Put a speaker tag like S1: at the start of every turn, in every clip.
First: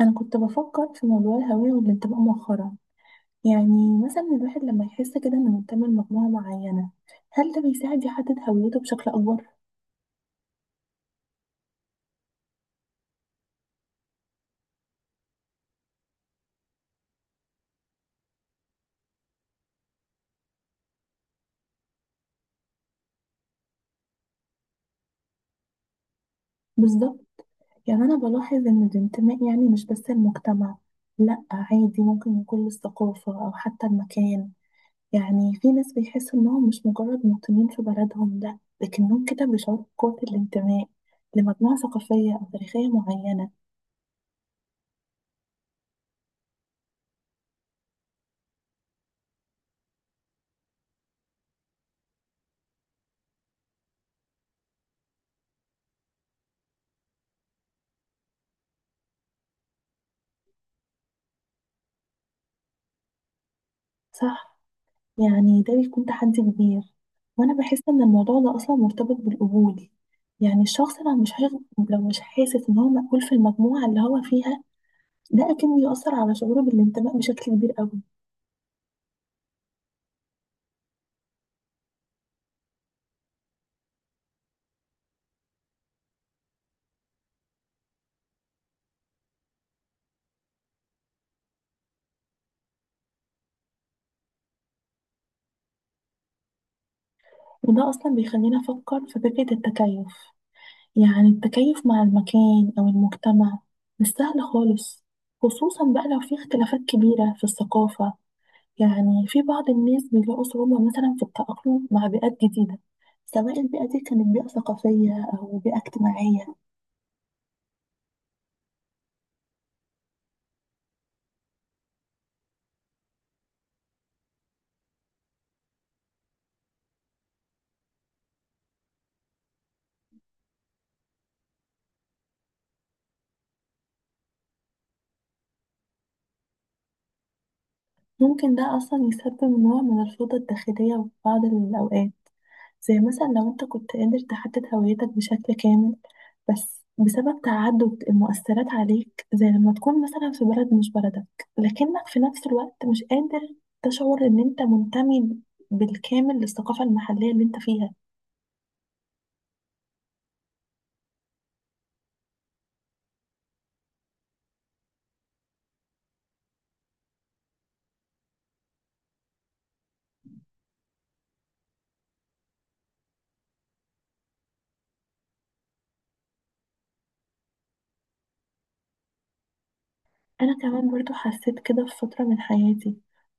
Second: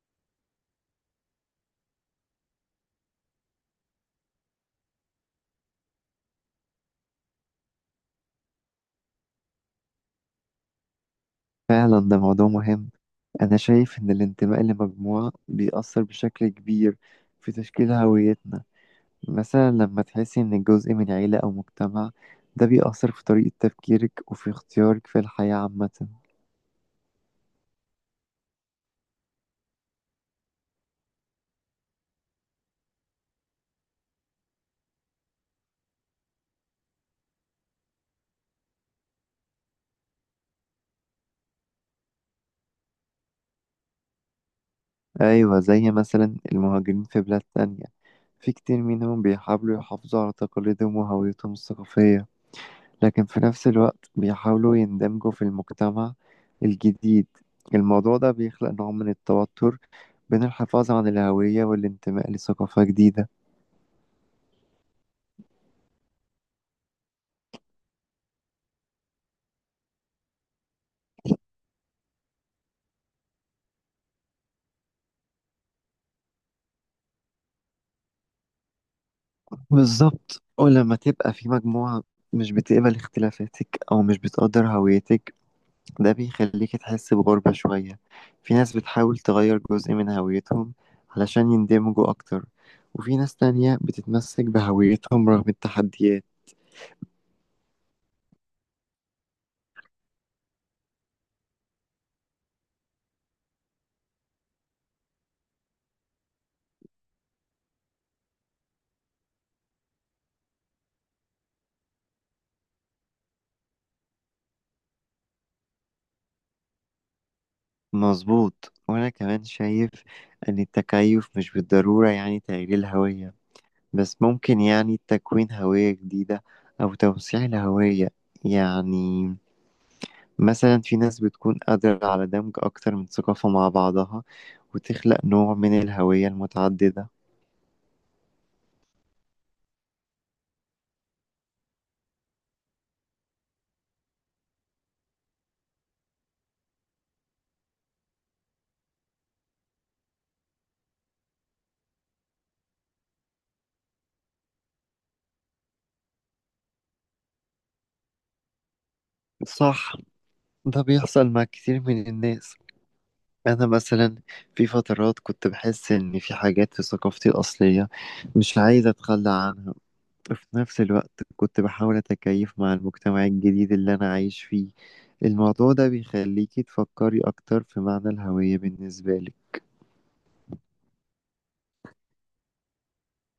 S1: انا كنت بفكر في موضوع الهوية والانتماء مؤخرا. يعني مثلا الواحد لما يحس كده انه منتمي لمجموعة معينة، هل ده بيساعد يحدد هويته بشكل اكبر؟
S2: فعلا ده موضوع مهم. أنا شايف إن الانتماء لمجموعة بيأثر بشكل كبير في تشكيل هويتنا. مثلا لما تحسي إنك جزء من عيلة أو مجتمع، ده بيأثر في طريقة تفكيرك وفي اختيارك في الحياة عامة.
S1: بالظبط. يعني انا بلاحظ ان الانتماء يعني مش بس المجتمع، لا عادي ممكن يكون للثقافة او حتى المكان. يعني في ناس بيحسوا انهم مش مجرد مواطنين في بلدهم، لا لكنهم كده بيشعروا بقوة الانتماء لمجموعة ثقافية او تاريخية معينة.
S2: أيوة، زي مثلا المهاجرين في بلاد تانية، في كتير منهم بيحاولوا يحافظوا على تقاليدهم وهويتهم الثقافية، لكن في نفس الوقت بيحاولوا يندمجوا في المجتمع الجديد. الموضوع ده بيخلق نوع من التوتر بين الحفاظ عن الهوية والانتماء لثقافة جديدة.
S1: صح، يعني ده بيكون تحدي كبير. وانا بحس ان الموضوع ده اصلا مرتبط بالقبول. يعني الشخص لو مش حاسس ان هو مقبول في المجموعه اللي هو فيها، ده اكيد بيأثر على شعوره بالانتماء بشكل كبير قوي.
S2: بالظبط، ولما تبقى في مجموعة مش بتقبل اختلافاتك أو مش بتقدر هويتك، ده بيخليك تحس بغربة شوية. في ناس بتحاول تغير جزء من هويتهم علشان يندمجوا أكتر، وفي ناس تانية بتتمسك بهويتهم رغم التحديات.
S1: وده اصلا بيخلينا نفكر في فكره التكيف. يعني التكيف مع المكان او المجتمع مش سهل خالص، خصوصا بقى لو في اختلافات كبيره في الثقافه. يعني في بعض الناس بيلاقوا صعوبة مثلا في التأقلم مع بيئات جديدة، سواء البيئة دي كانت بيئة ثقافية أو بيئة اجتماعية.
S2: مظبوط، وأنا كمان شايف أن التكيف مش بالضرورة يعني تغيير الهوية، بس ممكن يعني تكوين هوية جديدة أو توسيع الهوية. يعني مثلا في ناس بتكون قادرة على دمج أكتر من ثقافة مع بعضها، وتخلق نوع من الهوية المتعددة.
S1: ممكن ده أصلا يسبب نوع من الفوضى الداخلية في بعض الأوقات، زي مثلا لو أنت كنت قادر تحدد هويتك بشكل كامل بس بسبب تعدد المؤثرات عليك، زي لما تكون مثلا في بلد مش بلدك لكنك في نفس الوقت مش قادر تشعر إن أنت منتمي بالكامل للثقافة المحلية اللي أنت فيها.
S2: صح، ده بيحصل مع كتير من الناس. أنا مثلا في فترات كنت بحس إن في حاجات في ثقافتي الأصلية مش عايز أتخلى عنها، في نفس الوقت كنت بحاول أتكيف مع المجتمع الجديد اللي أنا عايش فيه. الموضوع ده بيخليكي تفكري أكتر في معنى الهوية بالنسبة لك.
S1: أنا كمان برضو حسيت كده في فترة من حياتي،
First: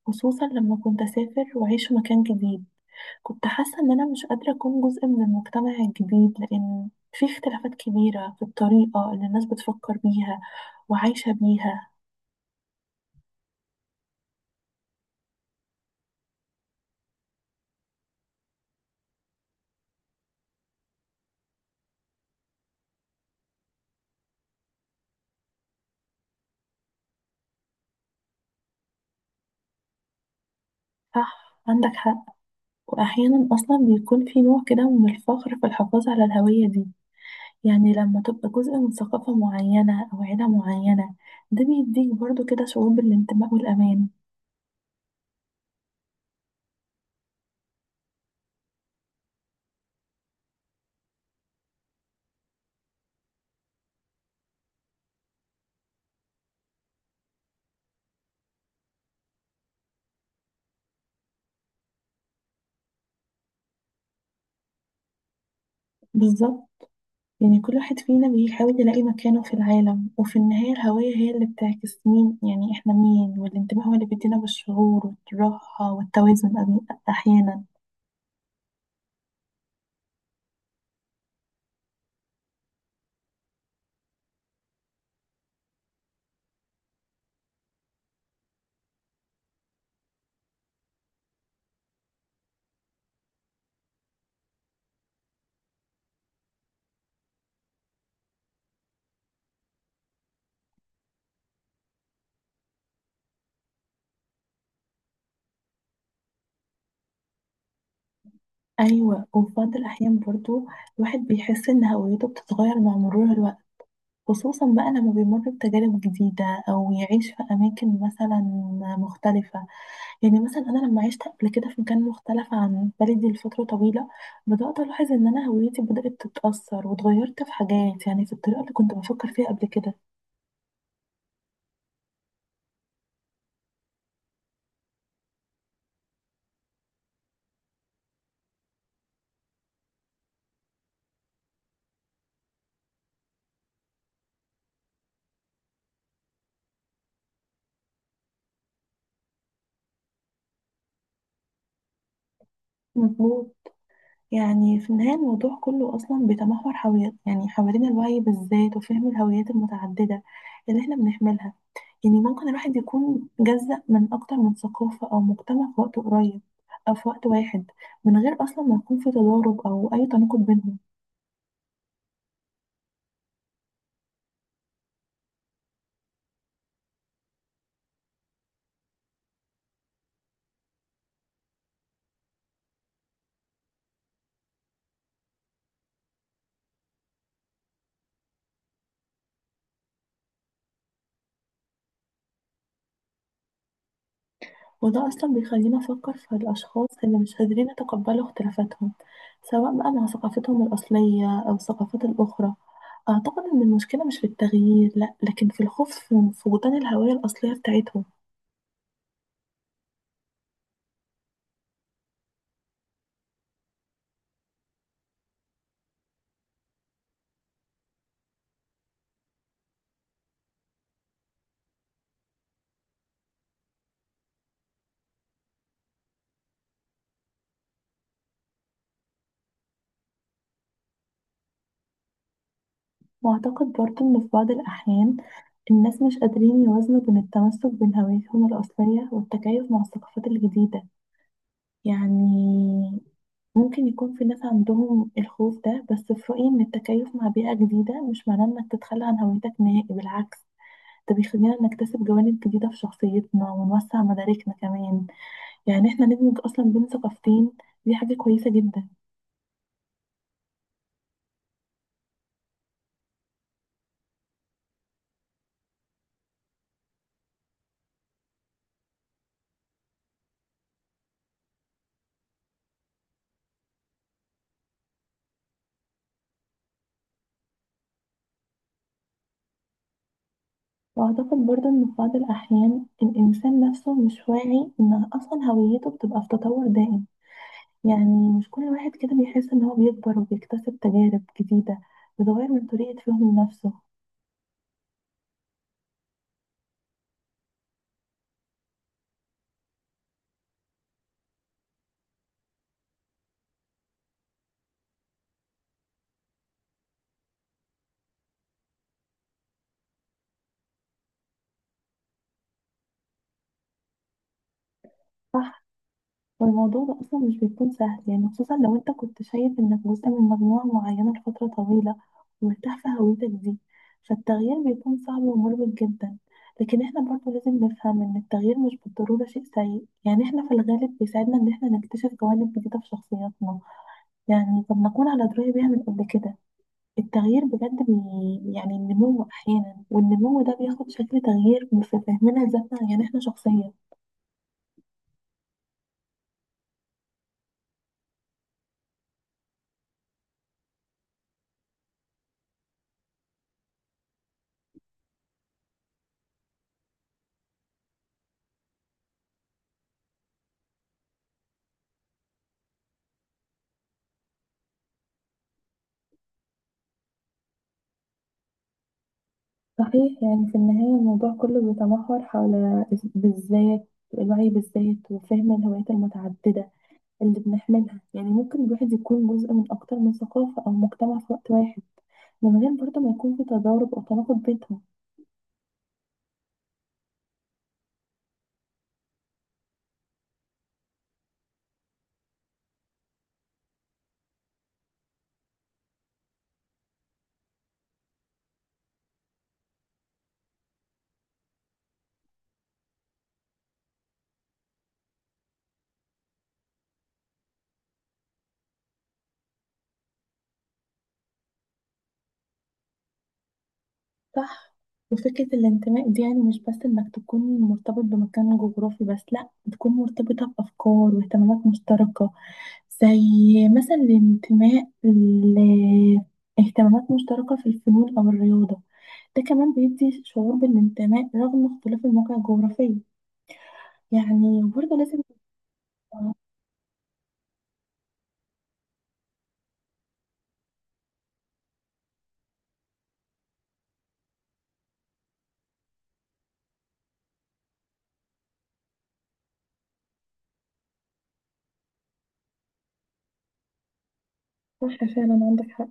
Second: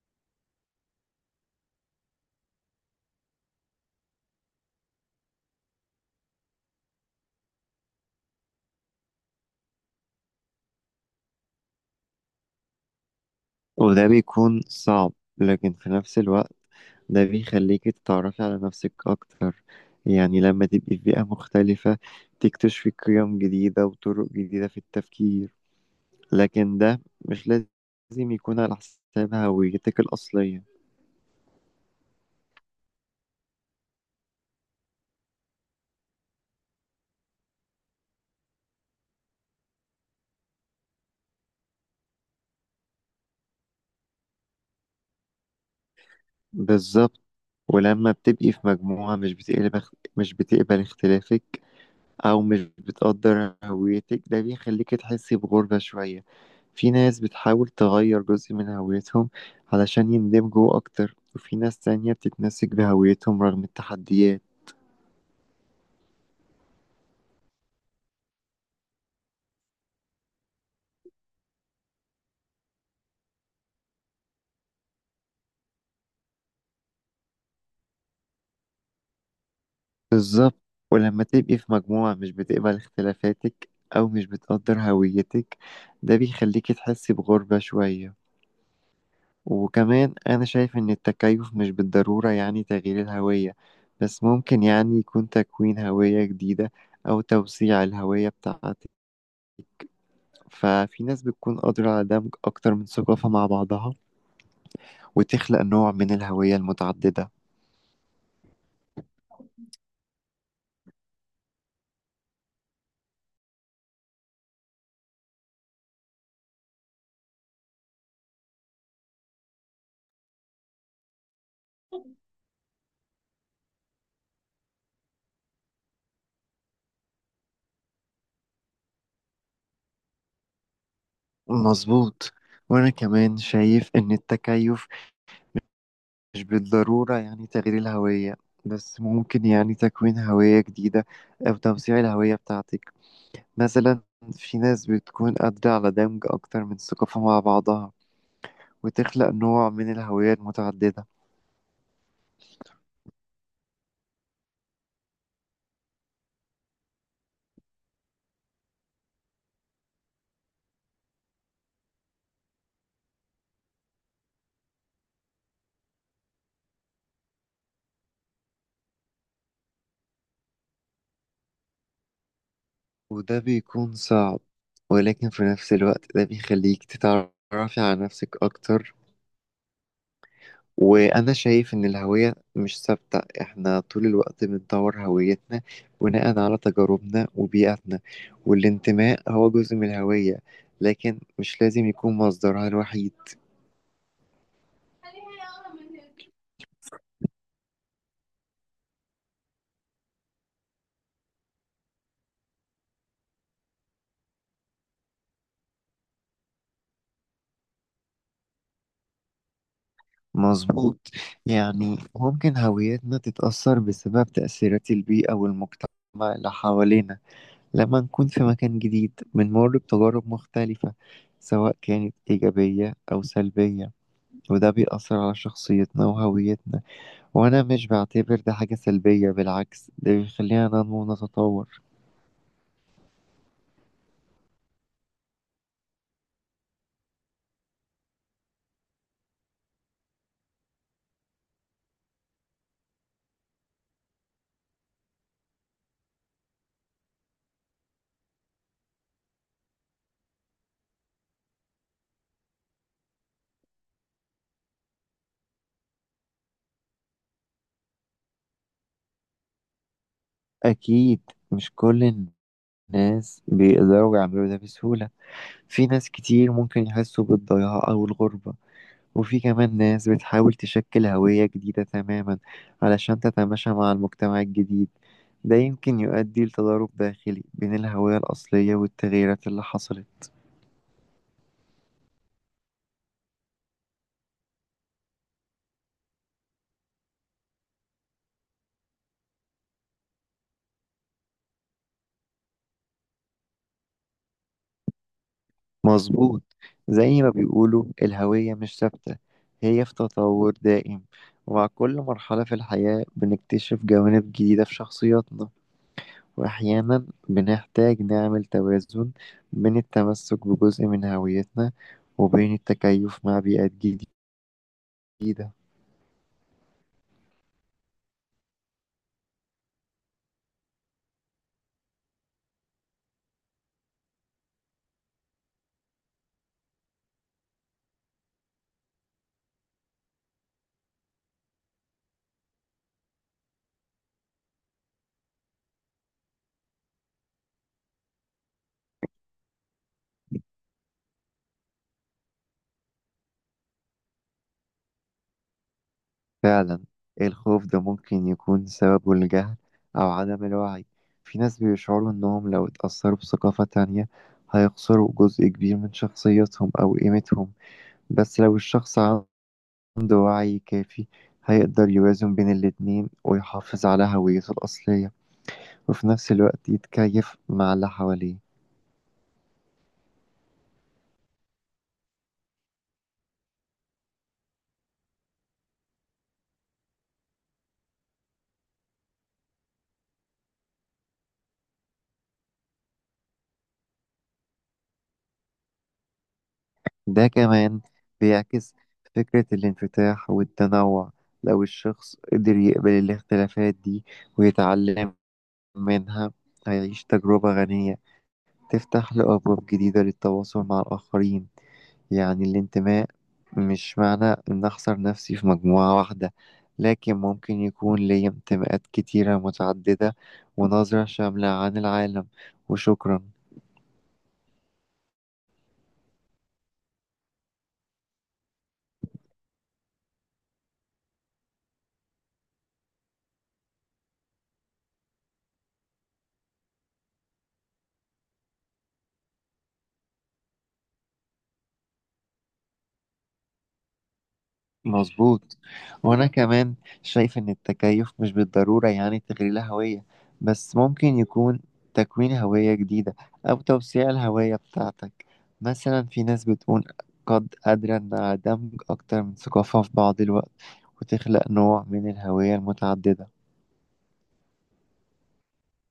S1: خصوصا لما كنت أسافر وأعيش في مكان جديد. كنت حاسة إن أنا مش قادرة أكون جزء من المجتمع الجديد لأن في اختلافات كبيرة في الطريقة اللي الناس بتفكر بيها وعايشة بيها.
S2: وده بيكون صعب، لكن في نفس الوقت ده بيخليكي تتعرفي على نفسك أكتر. يعني لما تبقي في بيئة مختلفة، تكتشفي قيم جديدة وطرق جديدة في التفكير، لكن ده مش لازم يكون على حساب هويتك الأصلية.
S1: صح، عندك حق. وأحيانا أصلا بيكون في نوع كده من الفخر في الحفاظ على الهوية دي. يعني لما تبقى جزء من ثقافة معينة أو عيلة معينة، ده بيديك برضو كده شعور بالانتماء والأمان.
S2: بالظبط، ولما بتبقي في مجموعة مش بتقبل اختلافك أو مش بتقدر هويتك، ده بيخليك تحسي بغربة شوية. في ناس بتحاول تغير جزء من هويتهم علشان يندمجوا أكتر، وفي ناس تانية بتتمسك بهويتهم رغم التحديات.
S1: بالظبط. يعني كل واحد فينا بيحاول يلاقي مكانه في العالم، وفي النهاية الهوية هي اللي بتعكس مين، يعني احنا مين، والانتباه هو اللي بيدينا بالشعور والراحة والتوازن أحيانا.
S2: بالظبط، ولما تبقي في مجموعة مش بتقبل اختلافاتك أو مش بتقدر هويتك، ده بيخليك تحسي بغربة شوية. وكمان أنا شايف إن التكيف مش بالضرورة يعني تغيير الهوية، بس ممكن يعني يكون تكوين هوية جديدة أو توسيع الهوية بتاعتك. ففي ناس بتكون قادرة على دمج أكتر من ثقافة مع بعضها، وتخلق نوع من الهوية المتعددة.
S1: أيوة، وفي بعض الأحيان برضو الواحد بيحس إن هويته بتتغير مع مرور الوقت، خصوصا بقى لما بيمر بتجارب جديدة أو يعيش في أماكن مثلا مختلفة. يعني مثلا انا لما عشت قبل كده في مكان مختلف عن بلدي لفتره طويله، بدات الاحظ ان انا هويتي بدات تتاثر واتغيرت في حاجات، يعني في الطريقه اللي كنت بفكر فيها قبل كده.
S2: مظبوط، وأنا كمان شايف إن التكيف مش بالضرورة يعني تغيير الهوية، بس ممكن يعني تكوين هوية جديدة أو توسيع الهوية بتاعتك. مثلا في ناس بتكون قادرة على دمج أكتر من ثقافة مع بعضها، وتخلق نوع من الهوية المتعددة.
S1: مظبوط. يعني في النهايه الموضوع كله اصلا بيتمحور حوالين، يعني حوالين الوعي بالذات وفهم الهويات المتعدده اللي احنا بنحملها. يعني ممكن الواحد يكون جزء من اكتر من ثقافه او مجتمع في وقت قريب او في وقت واحد، من غير اصلا ما يكون في تضارب او اي تناقض بينهم.
S2: وده بيكون صعب، ولكن في نفس الوقت ده بيخليك تتعرفي على نفسك أكتر. وأنا شايف إن الهوية مش ثابتة، إحنا طول الوقت بنطور هويتنا بناء على تجاربنا وبيئتنا. والانتماء هو جزء من الهوية، لكن مش لازم يكون مصدرها الوحيد.
S1: وده أصلا بيخلينا نفكر في الأشخاص اللي مش قادرين يتقبلوا اختلافاتهم، سواء بقى مع ثقافتهم الأصلية أو الثقافات الأخرى. أعتقد إن المشكلة مش في التغيير، لأ لكن في الخوف، في فقدان الهوية الأصلية بتاعتهم.
S2: مظبوط، يعني ممكن هويتنا تتأثر بسبب تأثيرات البيئة والمجتمع اللي حوالينا. لما نكون في مكان جديد بنمر بتجارب مختلفة، سواء كانت إيجابية أو سلبية، وده بيأثر على شخصيتنا وهويتنا. وأنا مش بعتبر ده حاجة سلبية، بالعكس ده بيخلينا ننمو ونتطور.
S1: وأعتقد برضه إن في بعض الأحيان الناس مش قادرين يوازنوا بين التمسك بين هويتهم الأصلية والتكيف مع الثقافات الجديدة. يعني ممكن يكون في ناس عندهم الخوف ده، بس في رأيي إن التكيف مع بيئة جديدة مش معناه إنك تتخلى عن هويتك نهائي، بالعكس ده بيخلينا نكتسب جوانب جديدة في شخصيتنا ونوسع مداركنا كمان. يعني إحنا ندمج أصلا بين ثقافتين، دي حاجة كويسة جدا.
S2: أكيد مش كل الناس بيقدروا يعملوا ده بسهولة. في ناس كتير ممكن يحسوا بالضياع أو الغربة، وفي كمان ناس بتحاول تشكل هوية جديدة تماما علشان تتماشى مع المجتمع الجديد. ده يمكن يؤدي لتضارب داخلي بين الهوية الأصلية والتغييرات اللي حصلت.
S1: وأعتقد برضه إن في بعض الأحيان الإنسان نفسه مش واعي إن أصلا هويته بتبقى في تطور دائم. يعني مش كل واحد كده بيحس إن هو بيكبر وبيكتسب تجارب جديدة بتغير من طريقة فهمه لنفسه.
S2: مظبوط، زي ما بيقولوا الهوية مش ثابتة، هي في تطور دائم. ومع كل مرحلة في الحياة بنكتشف جوانب جديدة في شخصياتنا، وأحيانا بنحتاج نعمل توازن بين التمسك بجزء من هويتنا وبين التكيف مع بيئات جديدة.
S1: صح. والموضوع ده أصلا مش بيكون سهل، يعني خصوصا لو أنت كنت شايف إنك جزء من مجموعة معينة لفترة طويلة ومرتاح في هويتك دي، فالتغيير بيكون صعب ومربك جدا. لكن احنا برضو لازم نفهم إن التغيير مش بالضرورة شيء سيء. يعني احنا في الغالب بيساعدنا إن احنا نكتشف جوانب جديدة في شخصياتنا، يعني طب نكون على دراية بيها من قبل كده. التغيير بجد يعني النمو أحيانا، والنمو ده بياخد شكل تغيير في فهمنا لذاتنا، يعني احنا شخصيا.
S2: فعلا، الخوف ده ممكن يكون سببه الجهل أو عدم الوعي. في ناس بيشعروا إنهم لو اتأثروا بثقافة تانية هيخسروا جزء كبير من شخصيتهم أو قيمتهم، بس لو الشخص عنده وعي كافي هيقدر يوازن بين الاتنين ويحافظ على هويته الأصلية، وفي نفس الوقت يتكيف مع اللي حواليه.
S1: صحيح. يعني في النهاية الموضوع كله بيتمحور حول بالذات الوعي بالذات وفهم الهويات المتعددة اللي بنحملها. يعني ممكن الواحد يكون جزء من أكتر من ثقافة أو مجتمع في وقت واحد، من غير برضه ما يكون في تضارب أو تناقض بينهم.
S2: ده كمان بيعكس فكرة الانفتاح والتنوع. لو الشخص قدر يقبل الاختلافات دي ويتعلم منها، هيعيش تجربة غنية تفتح له أبواب جديدة للتواصل مع الآخرين. يعني الانتماء مش معنى إن أحصر نفسي في مجموعة واحدة، لكن ممكن يكون لي انتماءات كتيرة متعددة، ونظرة شاملة عن العالم. وشكرا.
S1: صح. وفكرة الانتماء دي يعني مش بس إنك تكون مرتبط بمكان جغرافي بس، لأ تكون مرتبطة بأفكار واهتمامات مشتركة، زي مثلا الانتماء لاهتمامات مشتركة في الفنون أو الرياضة. ده كمان بيدي شعور بالانتماء رغم اختلاف المواقع الجغرافية. يعني وبرضه لازم
S2: مظبوط، وانا
S1: تبقى
S2: كمان شايف ان التكيف مش بالضرورة يعني تغيير الهوية، بس ممكن يكون تكوين هوية جديدة او توسيع الهوية بتاعتك. مثلا في ناس بتكون قادرة انها دمج اكتر من ثقافة في بعض الوقت، وتخلق نوع من الهوية المتعددة.
S1: صح. فعلا عندك حق.